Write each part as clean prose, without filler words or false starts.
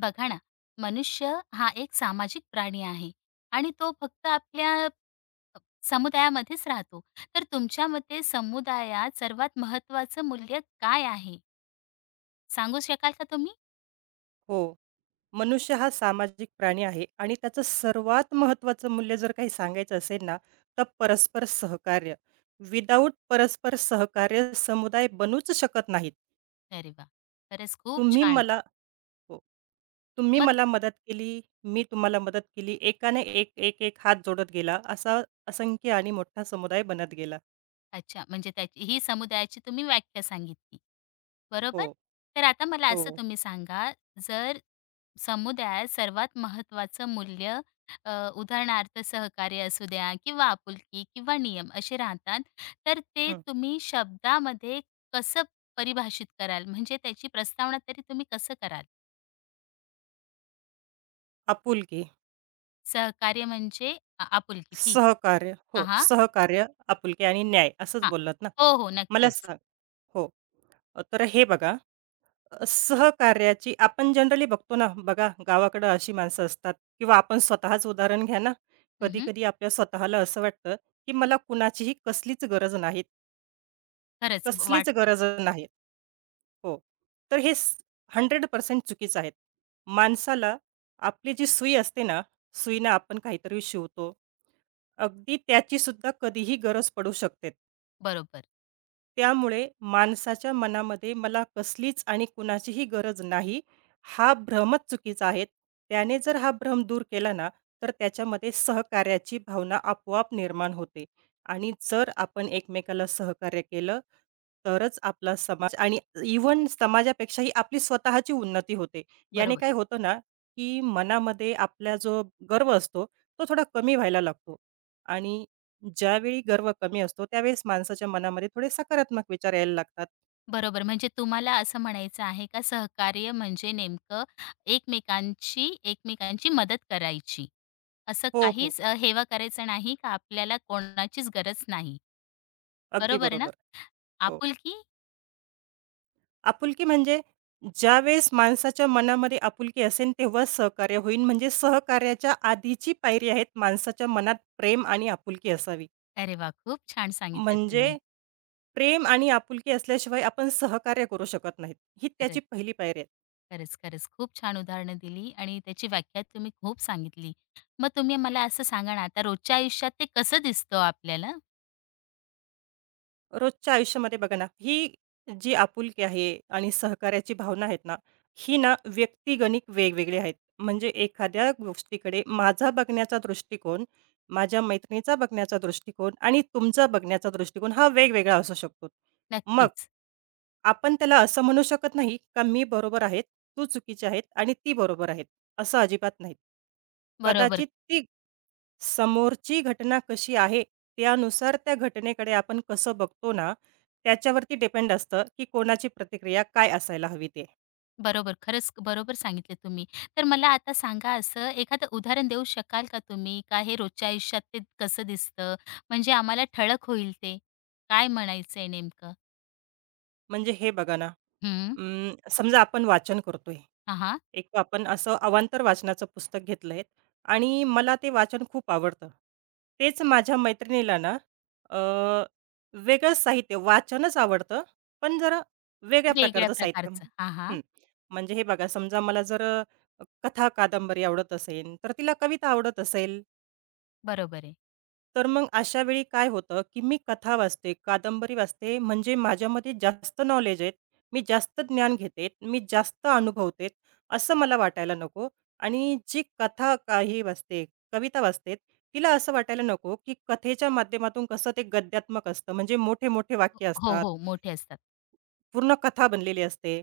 बघा ना, मनुष्य हा एक सामाजिक प्राणी आहे आणि तो फक्त आपल्या समुदायामध्येच राहतो. तर तुमच्या मते समुदायात सर्वात महत्त्वाचं मूल्य काय आहे? सांगू शकाल का तुम्ही? हो. मनुष्य हा सामाजिक प्राणी आहे आणि त्याचं सर्वात महत्त्वाचं मूल्य जर काही सांगायचं असेल ना, तर परस्पर सहकार्य. विदाऊट परस्पर सहकार्य समुदाय बनूच शकत नाहीत. अरे वाह! खरंच खूप तुम्ही छान. मला हो. तुम्ही मग मला मदत केली, मी तुम्हाला मदत केली. एकाने एक, एक, एक हात जोडत गेला. असा असंख्य आणि मोठा समुदाय बनत गेला. अच्छा, म्हणजे त्याची ही समुदायाची तुम्ही व्याख्या सांगितली, बरोबर? हो, तर आता मला हो. असं तुम्ही सांगा, जर समुदायात सर्वात महत्त्वाचं मूल्य अ, उदाहरणार्थ सहकार्य असू द्या किंवा आपुलकी किंवा नियम असे राहतात, तर ते हं. तुम्ही शब्दामध्ये कसं परिभाषित कराल? म्हणजे त्याची प्रस्तावना तरी तुम्ही कसं कराल? आपुलकी, सहकार्य म्हणजे आपुलकी, ठीक. सहकार्य हां, हो, हां, सहकार्य, आपुलकी आणि न्याय असंच हां. बोललात ना. हो, हो, मला नक्कीच. सांग हो. तर हे बघा, सहकार्याची आपण जनरली बघतो ना, बघा गावाकडं अशी माणसं असतात किंवा आपण स्वतःच उदाहरण घ्या ना, हं, कधी-कधी आपल्या स्वतःला असं वाटतं, की मला कुणाचीही कसलीच गरज नाही, खरंच कसलीच वाटतं. गरज नाही. हो. तर हे 100% चुकीचं आहे. माणसाला आपली जी सुई असते ना, सुईनं आपण काहीतरी शिवतो. अगदी त्याचीसुद्धा कधीही गरज पडू शकते. बरोबर, त्यामुळे माणसाच्या मनामध्ये मला कसलीच आणि कुणाचीही गरज नाही, हा भ्रमच चुकीचा आहे. त्याने जर हा भ्रम दूर केला ना, तर त्याच्यामध्ये सहकार्याची भावना आपोआप निर्माण होते आणि जर आपण एकमेकाला सहकार्य केलं, तरच आपला समाज आणि इव्हन समाजापेक्षाही आपली स्वतःची उन्नती होते. याने बरोबर. काय होतं ना, की मनामध्ये आपला जो गर्व असतो, तो थोडा कमी व्हायला लागतो आणि ज्यावेळी गर्व कमी असतो, त्यावेळेस माणसाच्या मनामध्ये थोडे सकारात्मक विचार यायला लागतात. बरोबर. म्हणजे तुम्हाला असं म्हणायचं आहे का सहकार्य म्हणजे नेमकं एकमेकांची एकमेकांची मदत करायची. असं हो, हो. काहीच हेवा करायचा नाही का आपल्याला कोणाचीच गरज नाही. अगदी बरोबर ना? बरोबर. हो. आपुलकी? आपुलकी म्हणजे ज्यावेळेस माणसाच्या मनामध्ये आपुलकी असेल तेव्हाच सहकार्य होईल. म्हणजे सहकार्याच्या आधीची पायरी आहेत माणसाच्या मनात प्रेम आणि आपुलकी असावी. अरे वाह! खूप छान सांगितलं म्हणजे तुम्ही. प्रेम आणि आपुलकी असल्याशिवाय आपण सहकार्य करू शकत नाहीत. ही त्याची खरंच, पहिली पायरी. खरंच, खरंच. खूप छान उदाहरणं दिली आणि त्याची व्याख्या तुम्ही खूप सांगितली. मग तुम्ही मला असं सांगा ना, आता रोजच्या आयुष्यात ते कसं दिसतं हो आपल्याला? रोजच्या आयुष्यामध्ये बघा ना, ही जी आपुलकी आहे आणि सहकार्याची भावना आहेत ना, ही ना व्यक्तिगणिक वेगवेगळी आहेत. म्हणजे एखाद्या गोष्टीकडे माझा बघण्याचा दृष्टिकोन, माझ्या मैत्रिणीचा बघण्याचा दृष्टिकोन आणि तुमचा बघण्याचा दृष्टिकोन हा वेगवेगळा असू शकतो. मग नक्कीच. आपण त्याला असं म्हणू शकत नाही का मी बरोबर आहे, तू चुकीची आहे आणि ती बरोबर आहे, असं अजिबात नाही. बरोबर. कदाचित ती समोरची घटना कशी आहे, त्यानुसार त्या घटनेकडे आपण कसं बघतो ना, त्याच्यावरती डिपेंड असतं, की कोणाची प्रतिक्रिया काय असायला हवी ते. बरोबर. खरंच बरोबर सांगितले तुम्ही. तर मला आता सांगा असं एखादं उदाहरण देऊ शकाल का तुम्ही? का हे रोजच्या आयुष्यात ते कसं दिसतं? म्हणजे आम्हाला ठळक होईल ते. काय म्हणायचंय नेमकं? म्हणजे हे बघा ना, हं. अं, समजा आपण वाचन करतोय. हां, हां. एक आपण असं अवांतर वाचनाचं पुस्तक घेतलंय आणि मला ते वाचन खूप आवडतं. तेच माझ्या मैत्रिणीला ना अ, वेगळंच साहित्य वाचनच आवडतं, पण जरा वेगळ्या वेगळ्या प्रकारचं साहित्य. प्रकारचं. हां, हां. हं. म्हणजे हे बघा समजा मला जर कथा, कादंबरी आवडत असेल, तर तिला कविता आवडत असेल. बरोबर आहे. तर मग अशा वेळी काय होतं, की मी कथा वाचते, कादंबरी वाचते, म्हणजे माझ्यामध्ये जास्त नॉलेज आहे. मी जास्त ज्ञान घेते, मी जास्त अनुभवते, असं मला वाटायला नको आणि जी कथा काही वाचते, कविता वाचते, तिला असं वाटायला नको, की कथेच्या माध्यमातून कसं ते गद्यात्मक असतं, म्हणजे मोठे-मोठे वाक्य हो, असतात. हो. मोठे असतात. पूर्ण कथा बनलेली असते.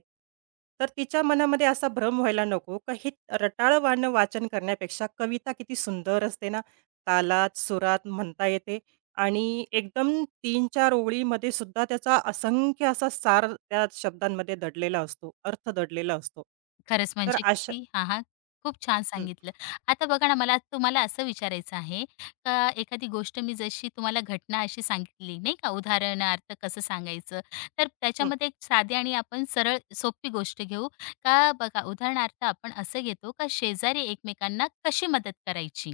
तर तिच्या मनामध्ये असा भ्रम व्हायला नको, का हे रटाळवाणं वाचन करण्यापेक्षा कविता किती सुंदर असते ना, तालात, सुरात म्हणता येते आणि एकदम 3-4 ओळीमध्ये सुद्धा त्याचा असंख्य असा सार त्या शब्दांमध्ये दडलेला असतो, अर्थ दडलेला असतो. खरंच तर म्हणजे अशा किती हां, हां. खूप छान हं, सांगितलं. आता बघा ना, मला तुम्हाला असं विचारायचं आहे, का एखादी गोष्ट मी जशी तुम्हाला घटना अशी सांगितली नाही का, उदाहरणार्थ कसं सांगायचं, तर हं. त्याच्यामध्ये एक साधी आणि आपण सरळ सोपी गोष्ट घेऊ. का बघा उदाहरणार्थ आपण असं घेतो, का शेजारी एकमेकांना कशी मदत करायची.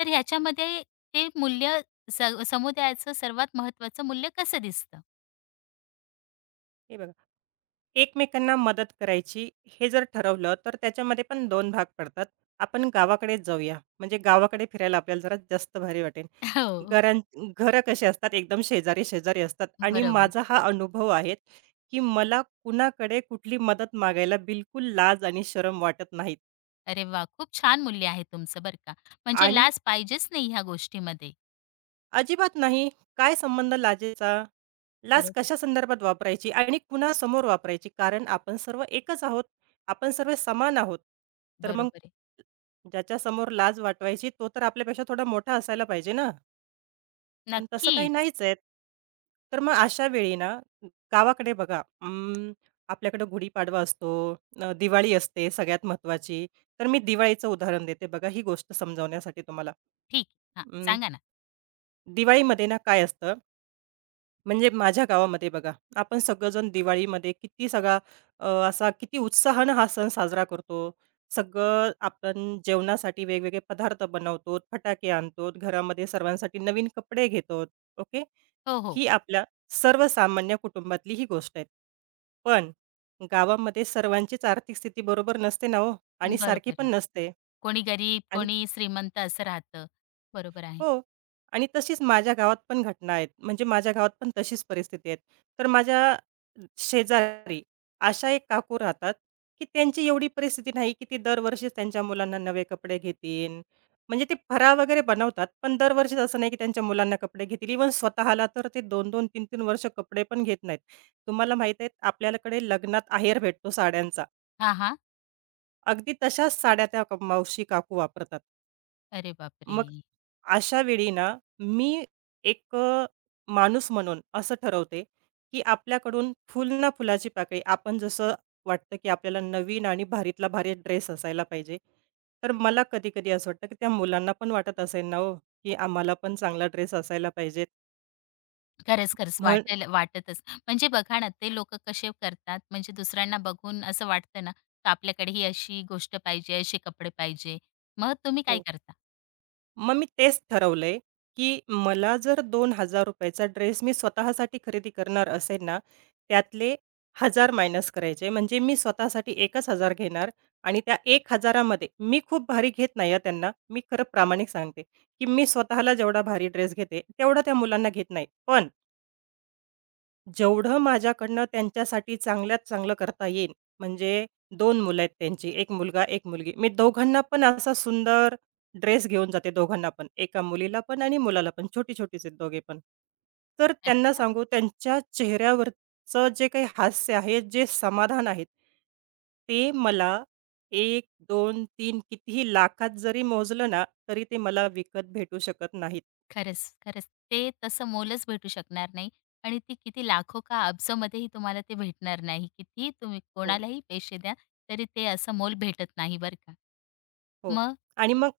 तर ह्याच्यामध्ये ते मूल्य स समुदायाचं सर्वात महत्त्वाचं मूल्य कसं दिसतं? हे बघा, एकमेकांना मदत करायची हे जर ठरवलं, तर त्याच्यामध्ये पण 2 भाग पडतात. आपण गावाकडेच जाऊया, म्हणजे गावाकडे फिरायला आपल्याला जरा जास्त भारी वाटेल. हो, घरां घरं कशी असतात, एकदम शेजारी-शेजारी असतात आणि बरोबर. माझा हा अनुभव आहे, की मला कुणाकडे कुठली मदत मागायला बिलकुल लाज आणि शरम वाटत नाहीत. अरे वाह! खूप छान मूल्य आहे तुमचं बरं का. म्हणजे आणि लाज पाहिजेच नाही ह्या गोष्टीमध्ये. अजिबात नाही. काय संबंध लाजेचा? लाज बरोबर, कशा संदर्भात वापरायची आणि कुणासमोर वापरायची? कारण आपण सर्व एकच आहोत. आपण सर्व समान आहोत. तर मग बरोबर आहे. ज्याच्यासमोर लाज वाटवायची तो तर आपल्यापेक्षा थोडा मोठा असायला पाहिजे ना? पण तसं काही नक्कीच. नाहीच आहेत. तर मग अशा वेळी ना, गावाकडे बघा आपल्याकडे गुढीपाडवा असतो, दिवाळी असते सगळ्यात महत्त्वाची. तर मी दिवाळीचं उदाहरण देते बघा ही गोष्ट समजावण्यासाठी तुम्हाला. ठीक. हां, अं, सांगा ना. दिवाळीमध्ये ना काय असतं म्हणजे माझ्या गावामध्ये बघा, आपण सगळेजण दिवाळीमध्ये किती सगळा असा किती उत्साहानं हा सण साजरा करतो. सगळं आपण जेवणासाठी वेगवेगळे पदार्थ बनवतो, फटाके आणतो, घरामध्ये सर्वांसाठी नवीन कपडे घेतो. ओके. हो, हो. ही आपल्या सर्वसामान्य कुटुंबातली ही गोष्ट आहे. पण गावामध्ये सर्वांचीच आर्थिक स्थिती बरोबर नसते ना हो आणि सारखी बरोबर पण आहे. नसते. कोणी गरीब, आणि कोणी श्रीमंत असं राहतं. बरोबर आहे. हो. आणि तशीच माझ्या गावात पण घटना आहेत. म्हणजे माझ्या गावात पण तशीच परिस्थिती आहे. तर माझ्या शेजारी अशा एक काकू राहतात, की त्यांची एवढी परिस्थिती नाही, की ते दरवर्षीच त्यांच्या मुलांना नवे कपडे घेतील. म्हणजे ते फराळ वगैरे बनवतात, पण दरवर्षीच असं नाही, की त्यांच्या मुलांना कपडे घेतील. इव्हन स्वतःला तर ते 2-2, 3-3 वर्ष कपडे पण घेत नाहीत. तुम्हाला माहीत आहे आपल्याकडे लग्नात आहेर भेटतो साड्यांचा. हां, हां. अगदी तशाच साड्या त्या मावशी काकू वापरतात. अरे बापरे! मग अशा वेळी ना, मी एक माणूस म्हणून असं ठरवते, की आपल्याकडून फुल ना फुलाची पाकळी आपण जसं वाटतं, की आपल्याला नवीन आणि भारीतला भारी ड्रेस असायला पाहिजे. तर मला कधी-कधी असं वाटतं, की त्या मुलांना पण वाटत असेल ना हो, की आम्हाला पण चांगला ड्रेस असायला पाहिजे. खरंच, खरंच म्हण वाटेल वाटतच. म्हणजे बघा ना, ते लोकं कसे करतात म्हणजे दुसऱ्यांना बघून असं वाटतं ना, का आपल्याकडे ही अशी गोष्ट पाहिजे, असे कपडे पाहिजे. मग तुम्ही काय हो. करता? मग मी तेच ठरवलंय, की मला जर ₹2000 चा ड्रेस मी स्वतःसाठी खरेदी करणार असेल ना, त्यातले 1000 मायनस करायचे. म्हणजे मी स्वतःसाठी एकच हजार घेणार आणि त्या 1000 मध्ये मी खूप भारी घेत नाही आहे त्यांना. मी खरं प्रामाणिक सांगते, की मी स्वतःला जेवढा भारी ड्रेस घेते, तेवढा त्या मुलांना घेत नाही. पण जेवढं माझ्याकडनं त्यांच्यासाठी चांगल्यात चांगलं करता येईल, म्हणजे 2 मुलं आहेत त्यांची, 1 मुलगा, 1 मुलगी. मी दोघांना पण असा सुंदर ड्रेस घेऊन जाते दोघांना पण. एका मुलीला पण आणि मुलाला पण. छोटी-छोटीच आहेत दोघे पण. तर त्यांना अच्छा. सांगू त्यांच्या चेहऱ्यावरचं जे काही हास्य आहे, जे समाधान आहे, ते मला 1, 2, 3 कितीही लाखात जरी मोजलं ना, तरी ते मला विकत भेटू शकत नाहीत. खरंच, खरंच. ते तसं मोलच भेटू शकणार नाही आणि ती किती लाखो का अब्जमध्येही तुम्हाला ते भेटणार नाही. कितीही तुम्ही हो. कोणालाही पैसे द्या, तरी ते असं मोल भेटत नाही बरं का. हो. मग आणि मग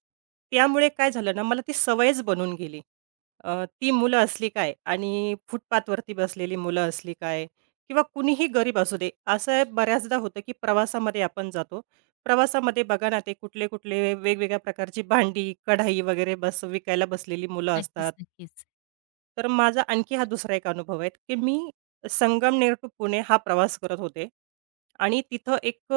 त्यामुळे काय झालं ना, मला ती सवयच बनून गेली. ती मुलं असली काय आणि फुटपाथवरती बसलेली मुलं असली काय किंवा कुणीही गरीब असू दे. असं बऱ्याचदा होतं, की प्रवासामध्ये आपण जातो. प्रवासामध्ये बघा ना, ते कुठले-कुठले वेगवेगळ्या प्रकारची भांडी, कढाई वगैरे बस विकायला बसलेली मुलं असतात. नक्कीच, नक्कीच. तर माझा आणखी हा दुसरा एक अनुभव आहे, की मी संगमनेर टू पुणे हा प्रवास करत होते आणि तिथं एक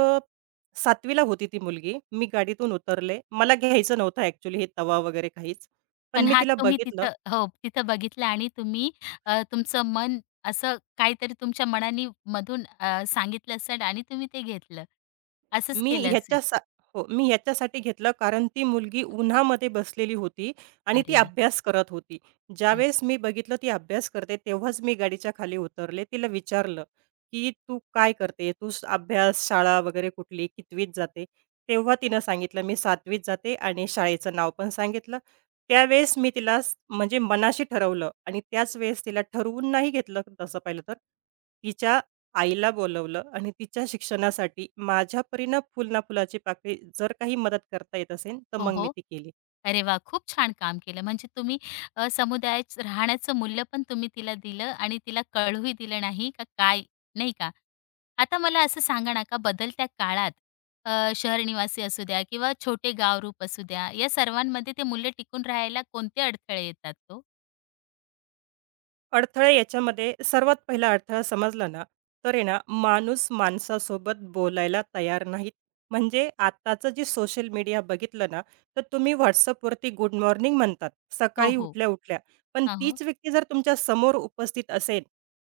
7वी ला होती ती मुलगी. मी गाडीतून उतरले. मला घ्यायचं नव्हतं ॲक्चुअली हे तवा वगैरे काहीच. पण पण मी हा तिला तुम्ही बघितलं. तिथं हो, तिथं बघितलं आणि तुम्ही तुमचं मन असं काहीतरी तुमच्या मनाने मधून सांगितलं असेल आणि तुम्ही ते घेतलं. असंच मी केलं असेल. ह्याच्यासा हो, मी ह्याच्यासाठी घेतलं कारण ती मुलगी उन्हामध्ये बसलेली होती आणि ती अरे! अभ्यास करत होती. अरे! ज्यावेळेस मी बघितलं ती अभ्यास करते तेव्हाच मी गाडीच्या खाली उतरले. तिला विचारलं, की "तू काय करते? अभ्यास, शाळा वगैरे कुठली? कितवीत जाते?" तेव्हा तिनं सांगितलं, "मी 7वीत जाते" आणि शाळेचं नाव पण सांगितलं. त्यावेळेस म्हणजे मनाशी ठरवलं आणि त्याच वेळेस तिला ठरवून नाही घेतलं तसं पाहिलं तर. तिच्या आईला बोलवलं आणि तिच्या शिक्षणासाठी माझ्यापरीनं फुल ना फुलाची पाकळी जर काही मदत करता येत असेल, तर हो, मग मी हो. ती केली. अरे वा, खूप छान काम केलं. म्हणजे तुम्ही समुदायात राहण्याचं मूल्य पण तुम्ही तिला दिलं आणि तिला कळूही दिलं नाही का काय, नाही का? आता मला असं सांगा ना, का बदलत्या काळात शहर निवासी असू द्या किंवा छोटे गावरूप असू द्या, या सर्वांमध्ये ते मूल्य टिकून राहायला कोणते अडथळे येतात ओ? अडथळे याच्यामध्ये सर्वात पहिला अडथळा समजला ना, तर आहे ना, माणूस माणसासोबत बोलायला तयार नाहीत. म्हणजे आत्ताचं जे सोशल मीडिया बघितलं ना, तर तुम्ही WhatsAppवरती गुड मॉर्निंग म्हणतात, हो, सकाळी हो. उठल्या-उठल्या. पण हां, हो. तीच व्यक्ती जर तुमच्या समोर उपस्थित असेल,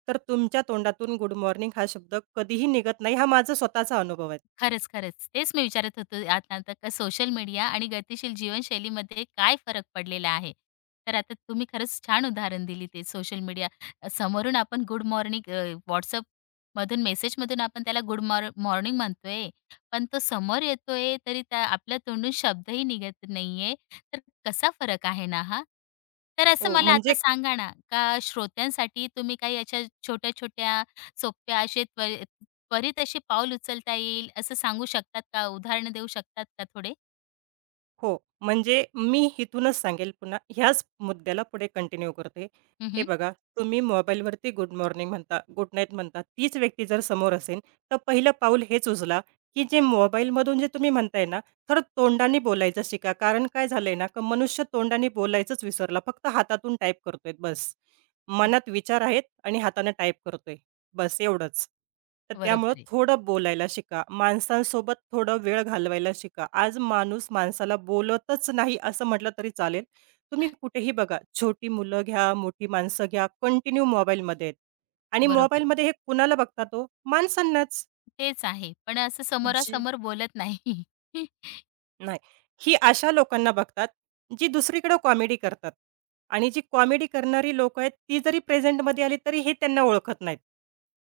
तर तुमच्या तोंडातून गुड मॉर्निंग हा शब्द कधीही निघत नाही. हा माझा स्वतःचा अनुभव आहे. खरंच, खरंच. तेच मी विचारत होतो आता आता का सोशल मीडिया आणि गतिशील जीवनशैलीमध्ये काय फरक पडलेला आहे? तर आता तुम्ही खरंच छान उदाहरण दिली ते सोशल मीडिया. समोरून आपण गुड मॉर्निंग व्हॉट्सअप मधून WhatsAppमधून आपण त्याला गुड मॉर मॉर्निंग म्हणतोय. पण तो समोर येतोय तरी त्या आपल्या तोंडून शब्दही निघत नाहीये. तर कसा फरक आहे ना हा? तर असं हो, मला म्हणजे आता सांगा ना, का श्रोत्यांसाठी तुम्ही काही अशा छोट्या-छोट्या सोप्या असे त्वरित असे पाऊल उचलता येईल असं सांगू शकतात का? उदाहरणं देऊ शकतात का थोडे? हो, म्हणजे मी इथूनच सांगेल पुन्हा ह्याच मुद्द्याला पुढे कंटिन्यू करते. हं, हे हं. बघा, तुम्ही मोबाईलवरती गुड मॉर्निंग म्हणता, गुड नाईट म्हणता. तीच व्यक्ती जर समोर असेल, तर पहिलं पाऊल हेच उचला, की जे मोबाईलमधून जे तुम्ही म्हणताय ना, तर तोंडाने बोलायचं शिका. कारण काय झालंय ना, का मनुष्य तोंडाने बोलायचंच विसरला. फक्त हातातून टाईप करतोय बस. हं. मनात विचार आहेत आणि हाताने टाईप करतोय. बस एवढंच. तर त्यामुळं बरोबर आहे. थोडं बोलायला शिका. माणसांसोबत थोडा वेळ घालवायला शिका. आज माणूस माणसाला बोलतच नाही असं म्हटलं तरी चालेल. तुम्ही कुठेही बघा, छोटी मुलं घ्या, मोठी माणसं घ्या, कंटिन्यू मोबाईलमध्ये आहेत आणि बरोबर. मोबाईलमध्ये हे कुणाला बघतात हो? माणसांनाच. तेच आहे. पण असं जे समोरासमोर बोलत नाही. नाही. ही अशा लोकांना बघतात, जी दुसरीकडे कॉमेडी करतात आणि जी कॉमेडी करणारी लोकं आहेत, ती जरी प्रेझेंटमध्ये आली, तरी हे त्यांना ओळखत नाहीत.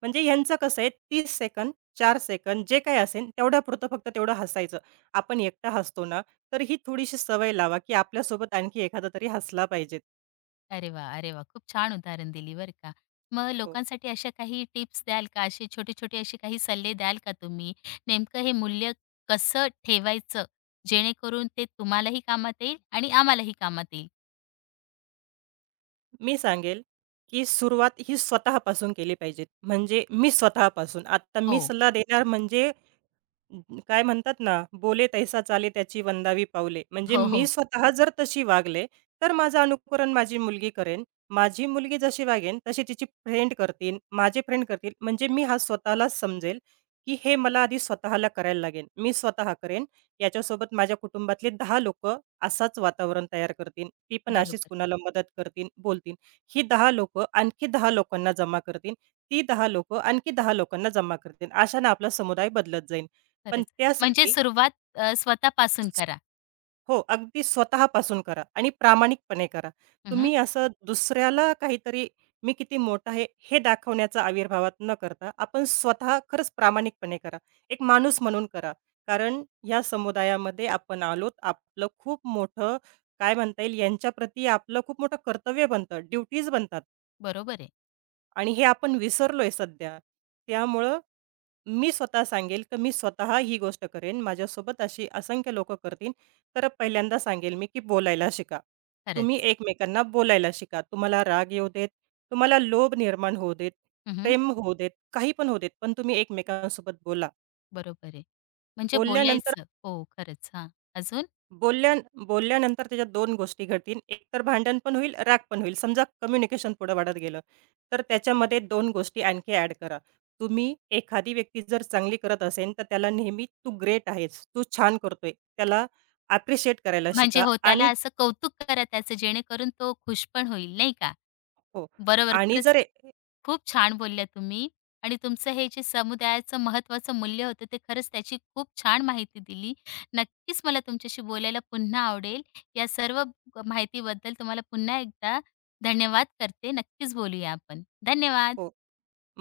म्हणजे ह्यांचं कसं आहे, 30 सेकंद, 4 सेकंद जे काही असेल, तेवढ्यापुरतं फक्त तेवढं हसायचं. आपण एकटा हसतो ना, तर ही थोडीशी सवय लावा, की आपल्यासोबत आणखी एखादा तरी हसला पाहिजे. अरे वा, अरे वा, खूप छान उदाहरण दिली बरं का. मग हो. लोकांसाठी अशा काही टिप्स द्याल का? असे छोटे-छोटे असे काही सल्ले द्याल का तुम्ही? नेमकं हे मूल्य कसं ठेवायचं? जेणेकरून ते तुम्हालाही कामात येईल आणि आम्हालाही कामात येईल. मी सांगेल, की सुरुवात ही स्वतःपासून केली पाहिजे. म्हणजे मी स्वतःपासून. आता मी हो. सल्ला देणार म्हणजे काय म्हणतात ना, "बोले तैसा चाले त्याची वंदावी पाऊले." म्हणजे हो, मी हो. स्वतः जर तशी वागले, तर माझं अनुकरण माझी मुलगी करेन. माझी मुलगी जशी वागेन, तशी तिची फ्रेंड करतील, माझे फ्रेंड करतील. म्हणजे मी हा स्वतःलाच समजेल, की हे मला आधी स्वतःला करायला लागेल. मी स्वतः करेन. याच्यासोबत माझ्या कुटुंबातले 10 लोकं असाच वातावरण तयार करतील. ती पण अशीच बरोबर. कुणाला मदत करतील, बोलतील. ही 10 लोकं आणखी 10 लोकांना जमा करतील. ती 10 लोकं आणखी 10 लोकांना जमा करतील. अशानं आपला समुदाय बदलत जाईल. पण खरंच. म्हणजे त्यासाठी सुरुवात स्वतःपासून स- करा. हो, अगदी स्वतःपासून करा आणि प्रामाणिकपणे करा. हं, तुम्ही असं दुसऱ्याला काहीतरी मी किती मोठा आहे, हे दाखवण्याचा आविर्भावात न करता, आपण स्वतः खरंच प्रामाणिकपणे करा. एक माणूस म्हणून करा. कारण या समुदायामध्ये आपण आलोत. आपलं खूप मोठं काय म्हणता येईल, यांच्याप्रती आपलं खूप मोठं कर्तव्य बनतं, ड्युटीज बनतात बरोबर आहे. आणि हे आपण विसरलोय सध्या. त्यामुळं मी स्वतः सांगेल, की मी स्वतः ही गोष्ट करेन. माझ्यासोबत अशी असंख्य लोकं करतील. तर पहिल्यांदा सांगेल मी, की बोलायला शिका. तुम्ही खरंच. एकमेकांना बोलायला शिका. तुम्हाला राग येऊ देत, तुम्हाला लोभ निर्माण होऊ देत, हं, हं. प्रेम होऊ देत, काही पण होऊ देत, पण तुम्ही एकमेकांसोबत बोला. बरोबर आहे. म्हणजे बोलल्यानंतर बोलायचं. हो, खरंच. हां. अजून? बोलल्या बोलल्यानंतर त्याच्यात दोन गोष्टी घडतील. एक तर भांडण पण होईल, राग पण होईल. समजा कम्युनिकेशन पुढे वाढत गेलं, तर त्याच्यामध्ये दोन गोष्टी आणखी ॲड करा. तुम्ही एखादी व्यक्ती जर चांगली करत असेल, तर त्याला नेहमी "तू ग्रेट आहेस, तू छान करतोय." त्याला ॲप्रिशिएट करायला म्हणजे शिका हो, त्याला आणि असं कौतुक करा त्याचं जेणेकरून तो खुश पण होईल, नाही का? हो. बरोबर, आणि खरंच जर ए खूप छान बोलल्या तुम्ही आणि तुमचं हे जे समुदायाचं महत्त्वाचं मूल्य होतं ते खरंच त्याची खूप छान माहिती दिली. नक्कीच मला तुमच्याशी बोलायला पुन्हा आवडेल. या सर्व माहितीबद्दल तुम्हाला पुन्हा एकदा धन्यवाद करते. नक्कीच बोलूया आपण. हो. धन्यवाद.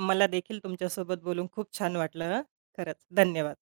मला देखील तुमच्यासोबत बोलून खूप छान वाटलं. खरंच. धन्यवाद.